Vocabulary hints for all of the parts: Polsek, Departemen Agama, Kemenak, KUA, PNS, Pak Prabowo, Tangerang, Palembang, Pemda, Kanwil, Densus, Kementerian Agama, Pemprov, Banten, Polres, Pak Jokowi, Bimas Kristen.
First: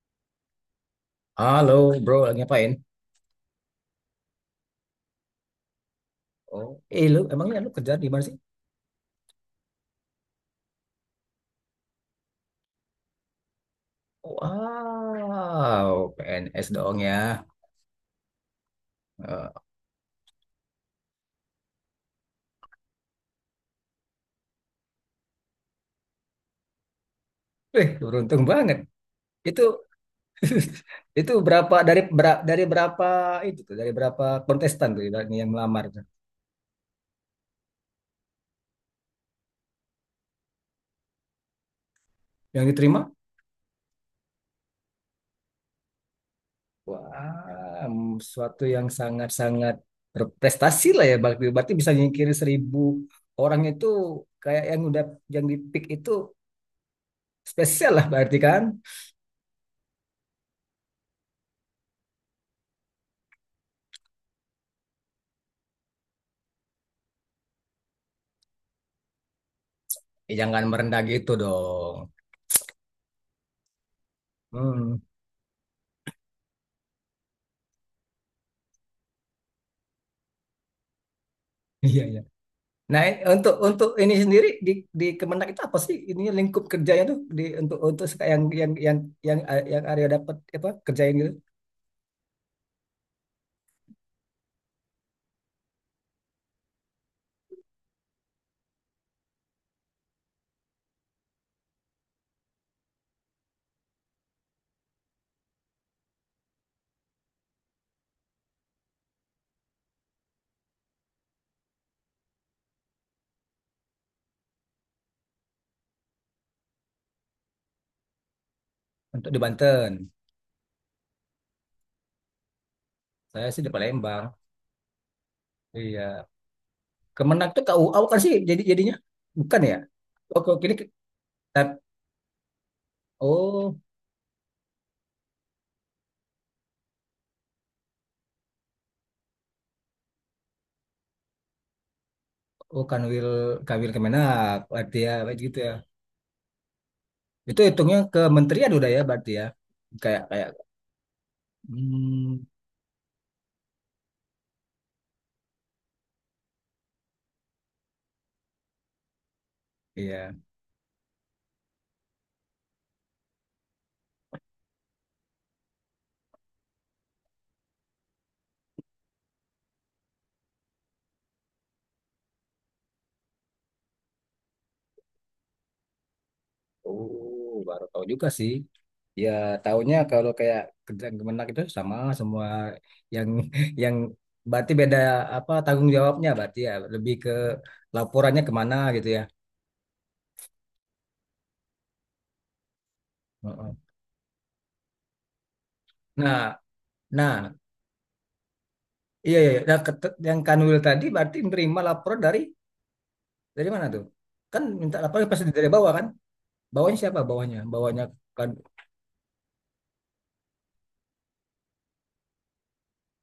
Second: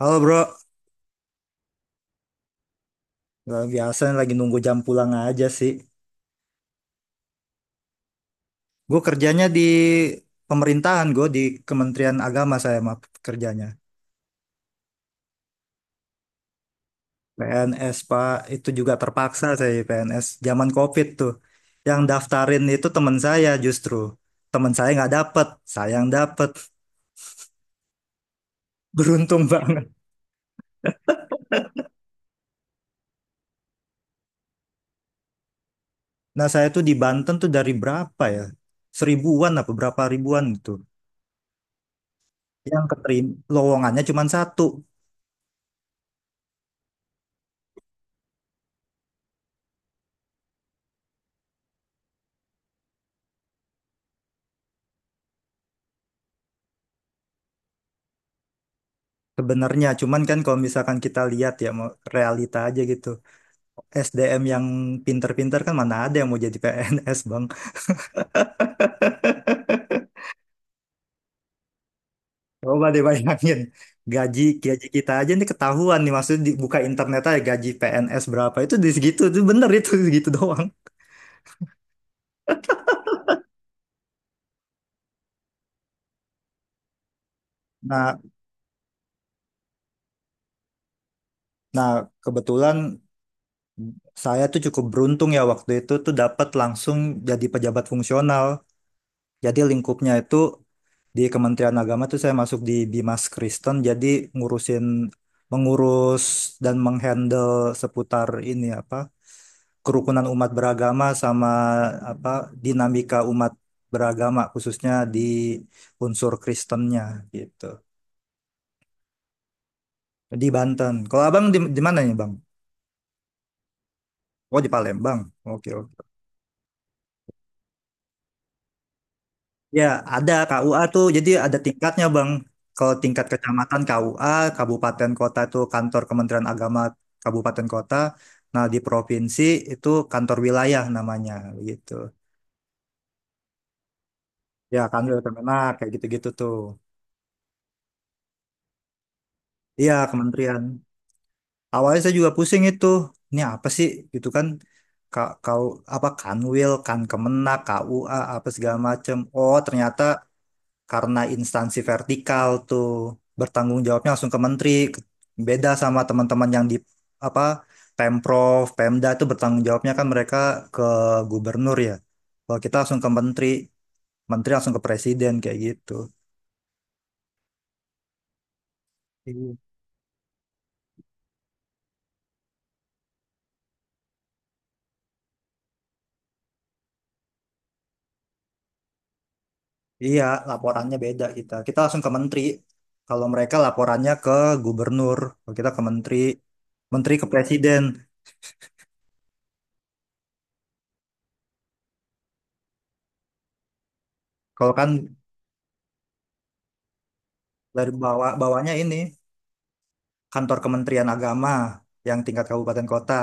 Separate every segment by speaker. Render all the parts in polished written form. Speaker 1: Halo bro,
Speaker 2: Halo, bro, lagi ngapain?
Speaker 1: nggak biasa lagi nunggu jam pulang aja sih.
Speaker 2: Oh, eh lu emangnya kerja di mana sih?
Speaker 1: Gue kerjanya di pemerintahan, gue di Kementerian Agama saya mah kerjanya.
Speaker 2: Wow, PNS dong ya.
Speaker 1: PNS Pak, itu juga terpaksa
Speaker 2: Eh,
Speaker 1: saya PNS zaman COVID tuh. Yang daftarin itu teman saya justru. Teman saya nggak dapet, saya yang dapet.
Speaker 2: beruntung banget.
Speaker 1: Beruntung
Speaker 2: Itu
Speaker 1: banget.
Speaker 2: itu berapa dari berapa itu tuh, dari berapa kontestan tuh yang melamar tuh?
Speaker 1: Nah saya tuh di Banten tuh dari berapa ya? Seribuan apa berapa ribuan itu.
Speaker 2: Yang
Speaker 1: Yang
Speaker 2: diterima?
Speaker 1: keterima, lowongannya cuma satu.
Speaker 2: Wah, suatu yang sangat-sangat berprestasi lah ya. Berarti bisa nyingkirin 1000 orang itu kayak yang di pick itu spesial lah berarti kan?
Speaker 1: Sebenarnya, cuman kan kalau misalkan kita lihat ya, mau realita aja gitu. SDM yang pinter-pinter kan mana ada yang mau jadi PNS, Bang.
Speaker 2: Eh, jangan merendah gitu dong.
Speaker 1: Coba deh bayangin, gaji gaji
Speaker 2: Hmm,
Speaker 1: kita aja nih ketahuan nih, maksudnya dibuka internet aja gaji PNS berapa, itu di segitu, itu bener itu segitu doang.
Speaker 2: iya iya. Nah, untuk ini sendiri di Kemenak itu apa sih ini lingkup kerjanya tuh di untuk
Speaker 1: Nah,
Speaker 2: yang yang Arya dapat apa kerjain gitu
Speaker 1: nah, kebetulan saya tuh cukup beruntung ya waktu itu tuh dapat langsung jadi pejabat fungsional. Jadi lingkupnya itu di Kementerian Agama tuh saya masuk di Bimas Kristen jadi ngurusin mengurus dan menghandle seputar ini apa kerukunan umat beragama sama apa dinamika umat beragama khususnya di unsur Kristennya gitu.
Speaker 2: untuk di Banten.
Speaker 1: Di Banten. Kalau Abang di mana nih, Bang?
Speaker 2: Saya sih di Palembang.
Speaker 1: Oh, di Palembang. Oke, oke.
Speaker 2: Iya. Kemenak tuh KUA bukan sih jadinya bukan ya?
Speaker 1: Ya, ada
Speaker 2: Oh, kok ini
Speaker 1: KUA
Speaker 2: ke-
Speaker 1: tuh. Jadi ada
Speaker 2: tar-
Speaker 1: tingkatnya, Bang. Kalau tingkat
Speaker 2: oh
Speaker 1: kecamatan KUA, kabupaten kota itu kantor Kementerian Agama kabupaten kota. Nah, di provinsi itu kantor wilayah namanya gitu.
Speaker 2: oh Kanwil, Kanwil Kemenak
Speaker 1: Ya,
Speaker 2: berarti ya
Speaker 1: kanwil
Speaker 2: kayak gitu
Speaker 1: Kemenak
Speaker 2: ya.
Speaker 1: kayak gitu-gitu tuh.
Speaker 2: Itu hitungnya kementerian udah ya berarti ya.
Speaker 1: Iya,
Speaker 2: Kayak kayak
Speaker 1: kementerian. Awalnya saya juga
Speaker 2: hmm,
Speaker 1: pusing itu. Ini apa sih gitu kan? Kau apa Kanwil, kan Kemenak, KUA apa segala macem. Oh, ternyata
Speaker 2: iya.
Speaker 1: karena instansi vertikal tuh bertanggung jawabnya langsung ke menteri. Ke- Beda sama teman-teman yang di apa Pemprov Pemda itu bertanggung jawabnya kan mereka ke gubernur ya, kalau kita langsung ke menteri, menteri langsung ke presiden kayak gitu.
Speaker 2: Oh, baru tahu juga sih. Ya,
Speaker 1: Iya,
Speaker 2: taunya kalau kayak kerjaan kemenak itu sama semua yang yang berarti beda apa tanggung jawabnya berarti ya lebih ke laporannya kemana gitu ya.
Speaker 1: iya, laporannya beda kita. Kita langsung ke menteri. Kalau mereka
Speaker 2: Heeh.
Speaker 1: laporannya ke gubernur, kalau kita ke menteri,
Speaker 2: Nah,
Speaker 1: menteri ke
Speaker 2: nah,
Speaker 1: presiden.
Speaker 2: iya, iya, iya. Nah, yang Kanwil tadi berarti menerima laporan dari mana tuh? Kan
Speaker 1: Kalau kan
Speaker 2: minta laporan pasti dari bawah kan? Bawahnya siapa?
Speaker 1: dari
Speaker 2: Bawahnya
Speaker 1: bawah
Speaker 2: kan.
Speaker 1: bawahnya ini kantor Kementerian Agama yang tingkat kabupaten kota.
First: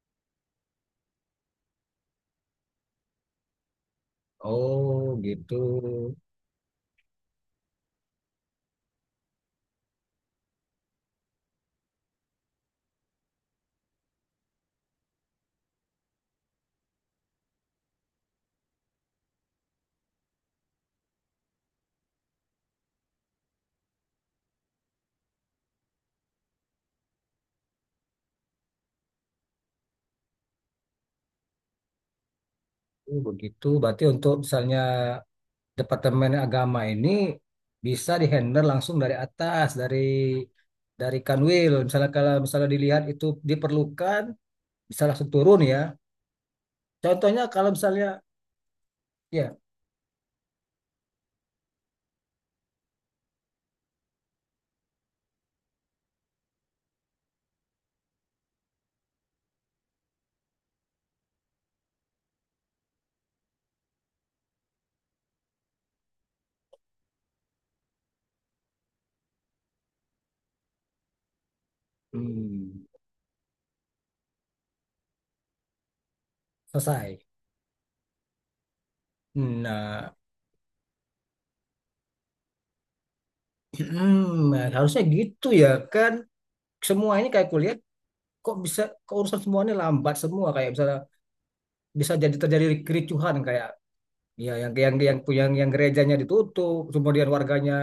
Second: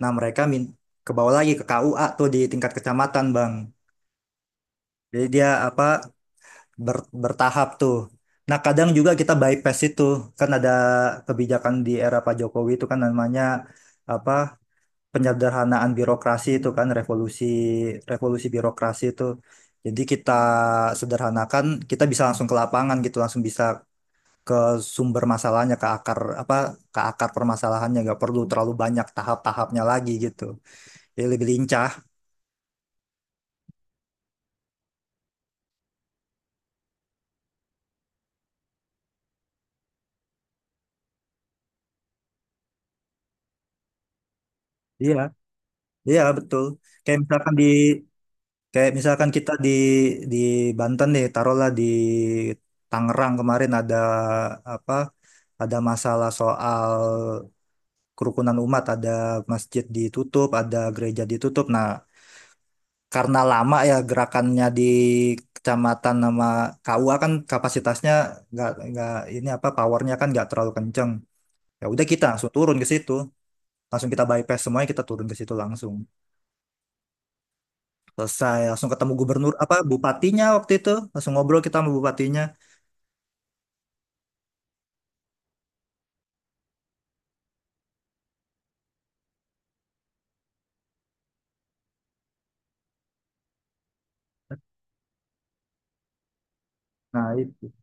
Speaker 1: Nah, mereka ke bawah lagi ke KUA tuh di tingkat kecamatan, Bang.
Speaker 2: Oh,
Speaker 1: Jadi dia
Speaker 2: gitu.
Speaker 1: apa bertahap tuh. Nah, kadang juga kita bypass itu. Kan ada kebijakan di era Pak Jokowi itu kan namanya apa penyederhanaan birokrasi itu, kan revolusi revolusi birokrasi itu. Jadi kita sederhanakan, kita bisa langsung ke lapangan gitu, langsung bisa ke sumber masalahnya ke akar apa ke akar permasalahannya, nggak perlu terlalu banyak tahap-tahapnya lagi gitu, jadi lebih lincah.
Speaker 2: Oh, begitu. Berarti untuk misalnya Departemen Agama ini bisa dihandle langsung dari atas, dari Kanwil. Misalnya kalau misalnya dilihat itu diperlukan, bisa
Speaker 1: Iya,
Speaker 2: langsung turun ya.
Speaker 1: iya, betul. Kayak
Speaker 2: Contohnya
Speaker 1: misalkan di,
Speaker 2: kalau misalnya
Speaker 1: kayak misalkan kita
Speaker 2: ya
Speaker 1: di Banten nih, taruhlah di Tangerang kemarin ada apa ada masalah soal kerukunan umat, ada masjid ditutup ada gereja ditutup. Nah, karena lama ya gerakannya di kecamatan sama KUA, kan kapasitasnya nggak ini apa powernya kan nggak terlalu kenceng, ya udah kita langsung turun ke
Speaker 2: hmm,
Speaker 1: situ, langsung kita bypass semuanya, kita turun ke situ langsung
Speaker 2: selesai.
Speaker 1: selesai, langsung ketemu gubernur apa
Speaker 2: Nah,
Speaker 1: bupatinya waktu itu, langsung ngobrol kita sama bupatinya.
Speaker 2: nah, harusnya gitu ya kan. Semuanya kayak kulihat kok bisa keurusan semuanya lambat semua kayak misalnya bisa jadi terjadi kericuhan kayak iya, yang gerejanya ditutup, kemudian
Speaker 1: Nah itu.
Speaker 2: warganya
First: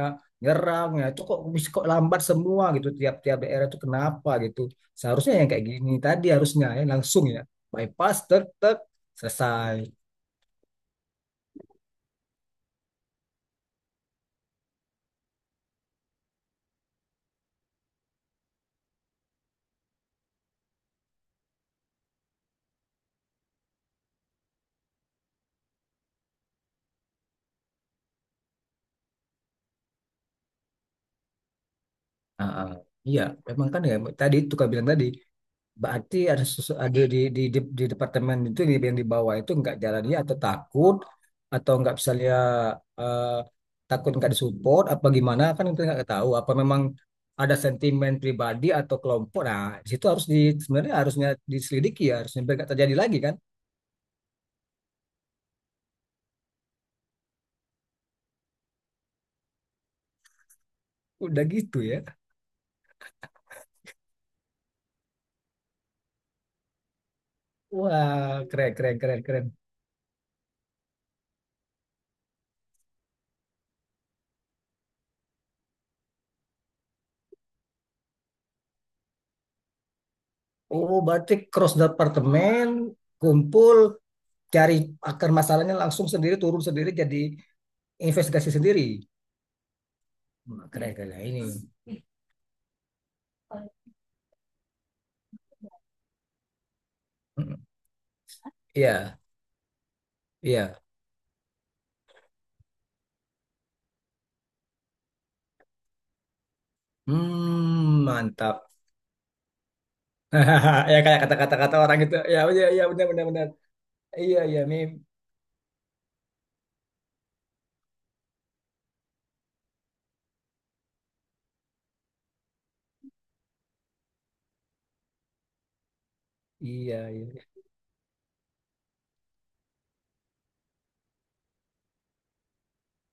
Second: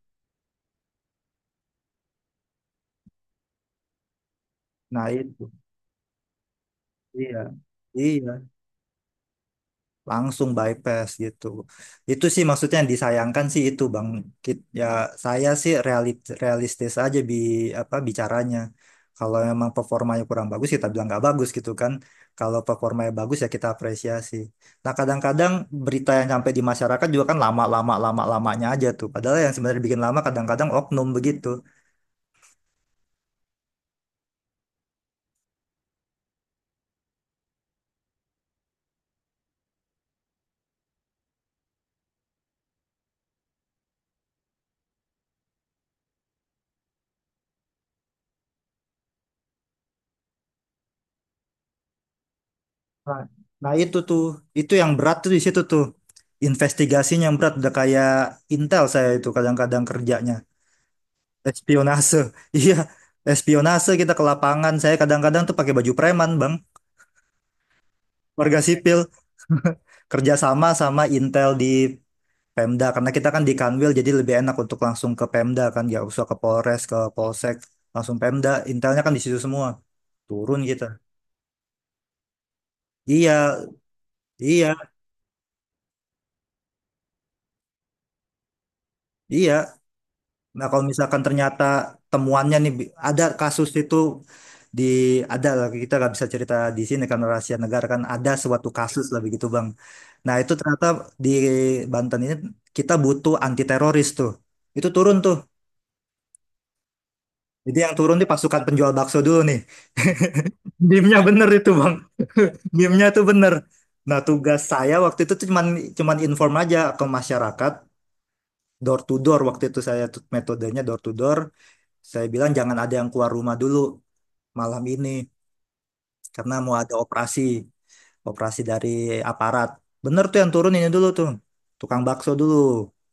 Speaker 2: nyerang ya. Itu kok bisa kok lambat semua gitu tiap-tiap daerah itu kenapa gitu.
Speaker 1: Nah
Speaker 2: Seharusnya yang
Speaker 1: itu.
Speaker 2: kayak gini tadi harusnya ya langsung
Speaker 1: Iya,
Speaker 2: ya. Bypass
Speaker 1: iya,
Speaker 2: tek tek selesai.
Speaker 1: langsung bypass gitu. Itu sih maksudnya yang disayangkan sih itu, Bang. Ya saya sih realistis aja apa bicaranya. Kalau memang performanya kurang bagus, kita bilang nggak bagus gitu kan. Kalau performanya bagus, ya kita apresiasi. Nah kadang-kadang berita yang sampai di masyarakat juga kan lama-lamanya aja tuh. Padahal yang sebenarnya bikin lama kadang-kadang oknum begitu.
Speaker 2: Ah, ah. Iya, memang kan ya tadi itu kan bilang tadi. Berarti ada ada di departemen itu yang di bawah itu nggak jalannya atau takut atau nggak bisa lihat, eh, takut nggak disupport apa gimana kan itu nggak tahu apa memang ada sentimen pribadi atau kelompok, nah di situ harus sebenarnya harusnya diselidiki ya harusnya biar nggak terjadi lagi
Speaker 1: Nah,
Speaker 2: kan
Speaker 1: nah, itu tuh, itu yang berat tuh di situ tuh, investigasinya yang berat udah kayak intel. Saya itu kadang-kadang kerjanya
Speaker 2: udah gitu ya.
Speaker 1: espionase. Iya, espionase kita ke lapangan. Saya kadang-kadang tuh pakai baju preman, Bang.
Speaker 2: Wah,
Speaker 1: Warga sipil.
Speaker 2: keren keren.
Speaker 1: Kerja sama sama Intel di Pemda, karena kita kan di Kanwil jadi lebih enak untuk langsung ke Pemda kan, ya usah ke Polres, ke Polsek, langsung Pemda. Intelnya kan di situ semua. Turun kita.
Speaker 2: Oh, berarti cross departemen
Speaker 1: Iya,
Speaker 2: kumpul
Speaker 1: iya,
Speaker 2: cari akar masalahnya langsung sendiri turun sendiri jadi investigasi sendiri.
Speaker 1: iya. Nah,
Speaker 2: Wah,
Speaker 1: kalau
Speaker 2: keren keren.
Speaker 1: misalkan
Speaker 2: Nah, ini.
Speaker 1: ternyata temuannya nih ada kasus itu di ada lah, kita nggak bisa cerita di sini karena
Speaker 2: Hmm,
Speaker 1: rahasia negara, kan ada suatu kasus lah
Speaker 2: Iya
Speaker 1: begitu, Bang. Nah, itu
Speaker 2: iya.
Speaker 1: ternyata di Banten ini kita butuh anti teroris tuh. Itu turun tuh. Jadi yang
Speaker 2: Hmm,
Speaker 1: turun di pasukan
Speaker 2: mantap.
Speaker 1: penjual bakso dulu nih.
Speaker 2: Ya
Speaker 1: Meme-nya
Speaker 2: kayak
Speaker 1: bener itu,
Speaker 2: kata
Speaker 1: Bang.
Speaker 2: orang itu. Ya iya iya benar
Speaker 1: Meme-nya tuh
Speaker 2: benar benar.
Speaker 1: bener. Nah,
Speaker 2: Iya iya
Speaker 1: tugas
Speaker 2: mim.
Speaker 1: saya waktu itu tuh cuman cuman inform aja ke masyarakat door to door. Waktu itu saya tuh metodenya door to door. Saya bilang jangan ada yang keluar rumah dulu malam ini karena mau ada
Speaker 2: Iya
Speaker 1: operasi,
Speaker 2: iya
Speaker 1: operasi dari aparat. Bener tuh, yang turun ini dulu tuh tukang bakso dulu,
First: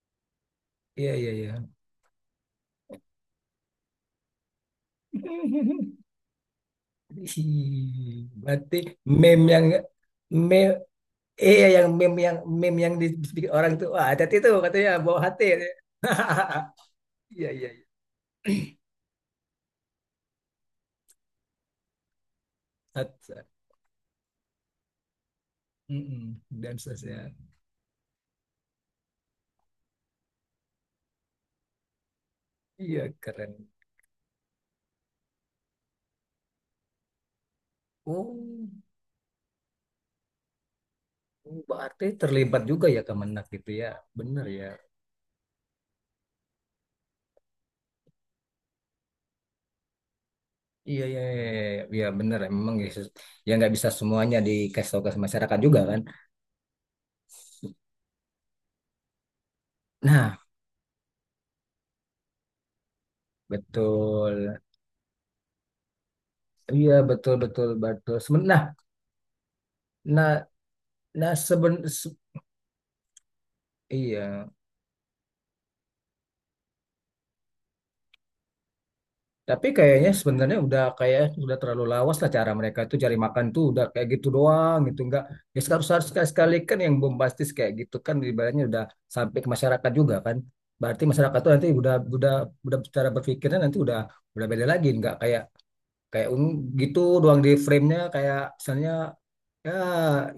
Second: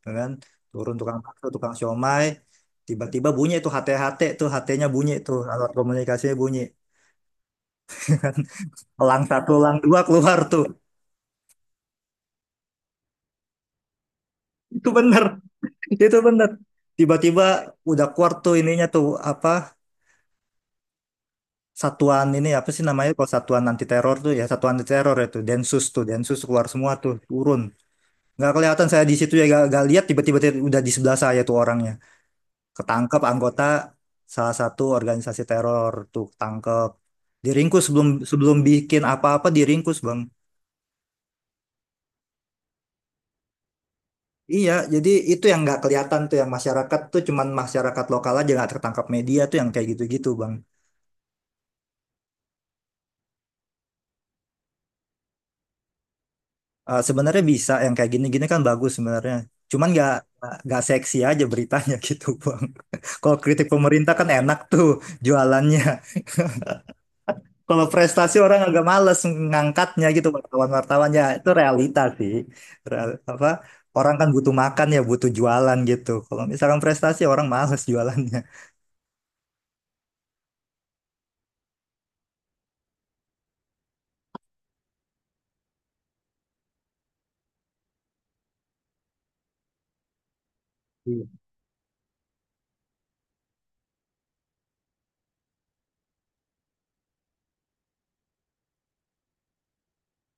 Speaker 1: ya kan, turun
Speaker 2: iya
Speaker 1: tukang
Speaker 2: iya
Speaker 1: bakso
Speaker 2: iya.
Speaker 1: tukang siomay, tiba-tiba bunyi tuh HT-HT tuh, HT-nya bunyi tuh, alat komunikasinya bunyi.
Speaker 2: Ih, berarti
Speaker 1: Elang
Speaker 2: meme
Speaker 1: satu
Speaker 2: yang
Speaker 1: elang dua keluar
Speaker 2: meme
Speaker 1: tuh.
Speaker 2: iya yang meme yang dibikin orang itu, wah hati-hati tuh
Speaker 1: Itu
Speaker 2: katanya bawa
Speaker 1: bener,
Speaker 2: hati.
Speaker 1: itu bener. Tiba-tiba
Speaker 2: Iya iya iya.
Speaker 1: udah keluar tuh ininya tuh, apa satuan ini apa sih namanya, kalau
Speaker 2: Hat-
Speaker 1: satuan anti teror tuh, ya satuan anti teror itu Densus tuh.
Speaker 2: Mm-mm.
Speaker 1: Densus keluar
Speaker 2: Dan
Speaker 1: semua tuh,
Speaker 2: sosial.
Speaker 1: turun. Nggak kelihatan saya di situ ya, gak, nggak lihat. Tiba-tiba dia udah di sebelah saya tuh orangnya,
Speaker 2: Iya
Speaker 1: ketangkep anggota
Speaker 2: keren.
Speaker 1: salah satu organisasi teror tuh ketangkep, diringkus sebelum sebelum
Speaker 2: Oh.
Speaker 1: bikin apa-apa, diringkus bang.
Speaker 2: Oh, berarti terlibat juga ya Kemenak gitu ya. Bener ya.
Speaker 1: Iya, jadi itu yang nggak kelihatan tuh, yang masyarakat tuh cuman masyarakat lokal aja, nggak tertangkap media tuh yang kayak gitu-gitu, bang.
Speaker 2: Iya, iya, iya, iya, iya. Iya, bener ya. Memang ya, ya nggak bisa semuanya dikasih tahu ke masyarakat juga kan.
Speaker 1: Eh, sebenarnya bisa, yang kayak gini-gini kan bagus sebenarnya, cuman nggak
Speaker 2: Nah,
Speaker 1: nggak seksi aja beritanya gitu bang. Kalau kritik pemerintah kan
Speaker 2: betul.
Speaker 1: enak tuh jualannya.
Speaker 2: Iya, betul, betul,
Speaker 1: Kalau
Speaker 2: betul.
Speaker 1: prestasi
Speaker 2: Seben-
Speaker 1: orang
Speaker 2: Nah,
Speaker 1: agak males ngangkatnya gitu
Speaker 2: nah,
Speaker 1: wartawan-wartawannya,
Speaker 2: nah
Speaker 1: itu
Speaker 2: seben,
Speaker 1: realita
Speaker 2: se-
Speaker 1: sih. Real- apa orang kan
Speaker 2: iya.
Speaker 1: butuh makan ya, butuh jualan gitu. Kalau misalkan prestasi orang males jualannya.
Speaker 2: Tapi kayaknya sebenarnya udah kayak udah terlalu lawas lah cara mereka tuh cari makan tuh udah kayak gitu doang gitu nggak. Ya harus harus sekali sekali kan yang bombastis kayak gitu kan ibaratnya udah sampai ke masyarakat juga kan, berarti
Speaker 1: Iya.
Speaker 2: masyarakat tuh nanti udah cara berpikirnya nanti udah beda lagi, nggak kayak kayak gitu doang di frame-nya kayak misalnya ya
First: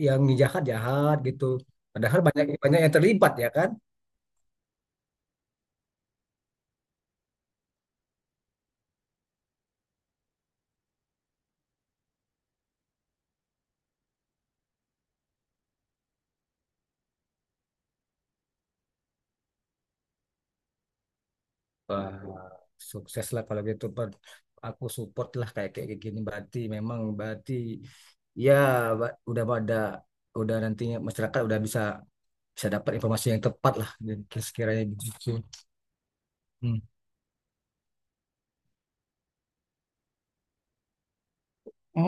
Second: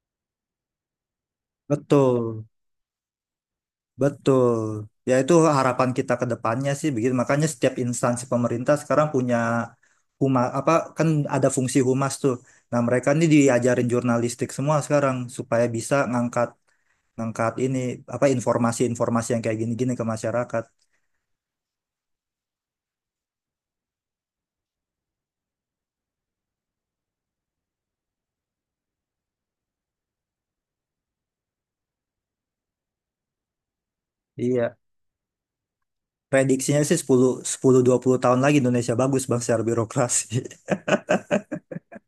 Speaker 2: yang jahat jahat gitu, padahal banyak
Speaker 1: Betul,
Speaker 2: banyak yang terlibat ya kan.
Speaker 1: betul. Ya itu harapan kita ke depannya sih begitu. Makanya setiap instansi pemerintah sekarang punya huma apa kan ada fungsi humas tuh. Nah, mereka ini diajarin jurnalistik semua sekarang supaya bisa ngangkat ngangkat ini apa informasi-informasi yang kayak gini-gini ke masyarakat.
Speaker 2: Wah, sukses lah kalau gitu Bud. Aku support lah kayak kayak kayak gini, berarti memang berarti ya udah pada udah nantinya masyarakat udah bisa bisa dapat informasi yang tepat lah dan
Speaker 1: Iya.
Speaker 2: sekiranya begitu. Hmm.
Speaker 1: Prediksinya sih 10-20 tahun lagi Indonesia bagus, Bang, secara birokrasi.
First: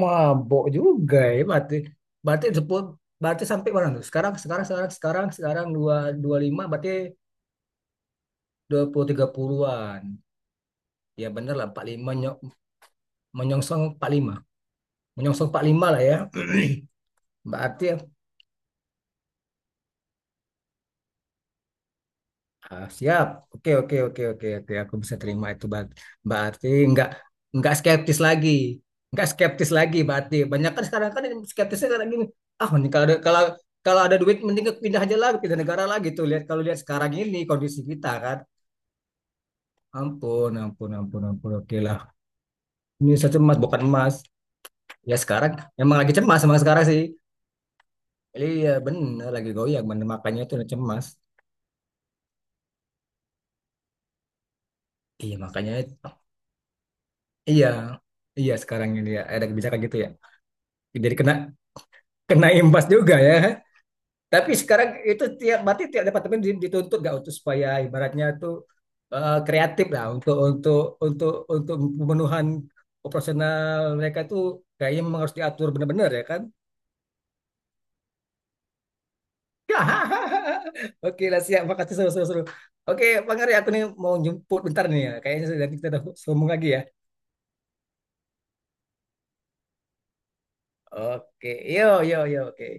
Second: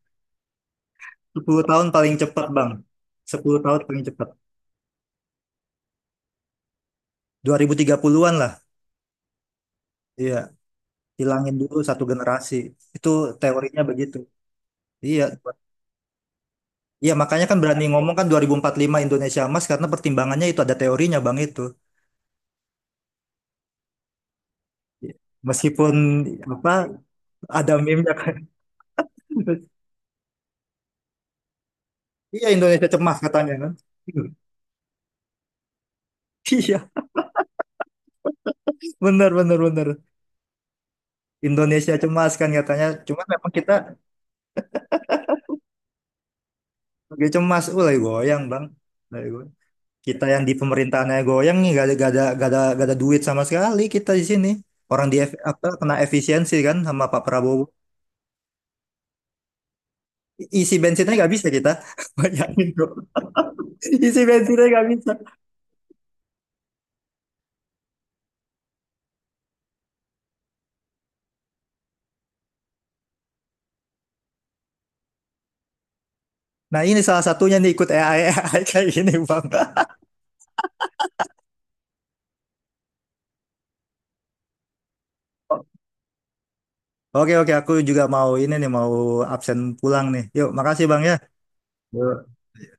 Speaker 2: Mabok juga ya
Speaker 1: 10
Speaker 2: berarti.
Speaker 1: tahun paling cepat,
Speaker 2: berarti
Speaker 1: Bang.
Speaker 2: sepul- Berarti
Speaker 1: sepuluh
Speaker 2: sampai
Speaker 1: tahun
Speaker 2: mana
Speaker 1: paling
Speaker 2: tuh?
Speaker 1: cepat.
Speaker 2: Sekarang sekarang sekarang sekarang sekarang dua dua lima, berarti
Speaker 1: 2030-an lah.
Speaker 2: 2030-an.
Speaker 1: Iya,
Speaker 2: Ya bener
Speaker 1: hilangin
Speaker 2: lah
Speaker 1: dulu satu
Speaker 2: 45
Speaker 1: generasi. Itu teorinya
Speaker 2: menyongsong empat puluh
Speaker 1: begitu.
Speaker 2: lima
Speaker 1: Iya.
Speaker 2: menyongsong 45 lah ya.
Speaker 1: Iya, makanya kan
Speaker 2: Berarti
Speaker 1: berani ngomong kan 2045 Indonesia emas, karena pertimbangannya itu ada teorinya, Bang, itu.
Speaker 2: ah, siap. Oke, oke, oke, oke, oke. aku
Speaker 1: Iya,
Speaker 2: bisa terima itu.
Speaker 1: meskipun
Speaker 2: Berarti
Speaker 1: apa
Speaker 2: nggak
Speaker 1: ada
Speaker 2: nggak
Speaker 1: meme-nya
Speaker 2: skeptis
Speaker 1: kan.
Speaker 2: lagi, nggak skeptis lagi. Berarti banyak kan sekarang kan yang skeptisnya sekarang gini.
Speaker 1: Iya,
Speaker 2: Ah,
Speaker 1: Indonesia
Speaker 2: mending kalau ada,
Speaker 1: cemas
Speaker 2: kalau
Speaker 1: katanya kan.
Speaker 2: kalau ada duit mending pindah aja lah, pindah negara lah gitu. Lihat kalau lihat
Speaker 1: Iya,
Speaker 2: sekarang ini kondisi kita kan.
Speaker 1: benar benar benar.
Speaker 2: Ampun, ampun, ampun, ampun. Oke
Speaker 1: Indonesia
Speaker 2: lah.
Speaker 1: cemas kan katanya.
Speaker 2: Ini
Speaker 1: Cuman
Speaker 2: satu
Speaker 1: memang
Speaker 2: emas
Speaker 1: kita.
Speaker 2: bukan emas. Ya sekarang emang lagi cemas emang sekarang sih.
Speaker 1: Dia cemas, lagi goyang bang.
Speaker 2: Iya
Speaker 1: Lagi
Speaker 2: bener lagi
Speaker 1: goyang.
Speaker 2: goyang bener,
Speaker 1: Kita
Speaker 2: makanya
Speaker 1: yang di
Speaker 2: itu cemas.
Speaker 1: pemerintahannya goyang nih, gak ada, gak ada, gak ada, gak ada duit sama sekali kita di sini. Orang di
Speaker 2: Iya
Speaker 1: F- apa
Speaker 2: makanya
Speaker 1: kena
Speaker 2: itu.
Speaker 1: efisiensi kan sama Pak Prabowo.
Speaker 2: Iya. Iya sekarang ini ya ada kebijakan gitu ya.
Speaker 1: Isi bensinnya
Speaker 2: Jadi
Speaker 1: nggak
Speaker 2: kena
Speaker 1: bisa kita.
Speaker 2: kena
Speaker 1: Bayangin
Speaker 2: imbas
Speaker 1: bro.
Speaker 2: juga ya.
Speaker 1: Isi
Speaker 2: Tapi
Speaker 1: bensinnya nggak
Speaker 2: sekarang
Speaker 1: bisa.
Speaker 2: itu tiap berarti tiap departemen dituntut gak untuk supaya ibaratnya tuh, kreatif lah untuk untuk pemenuhan operasional mereka tuh kayaknya memang harus diatur benar-benar ya kan?
Speaker 1: Nah ini salah satunya nih ikut AI, AI kayak gini bang.
Speaker 2: Oke lah siap, makasih seru-seru. Oke, Bang Ari, aku nih mau jemput bentar nih ya. Kayaknya nanti kita udah sambung lagi ya.
Speaker 1: Oke oke aku juga mau ini nih mau absen pulang nih. Yuk, makasih bang ya.
Speaker 2: Oke, yo yo
Speaker 1: Yuk.
Speaker 2: yo, oke.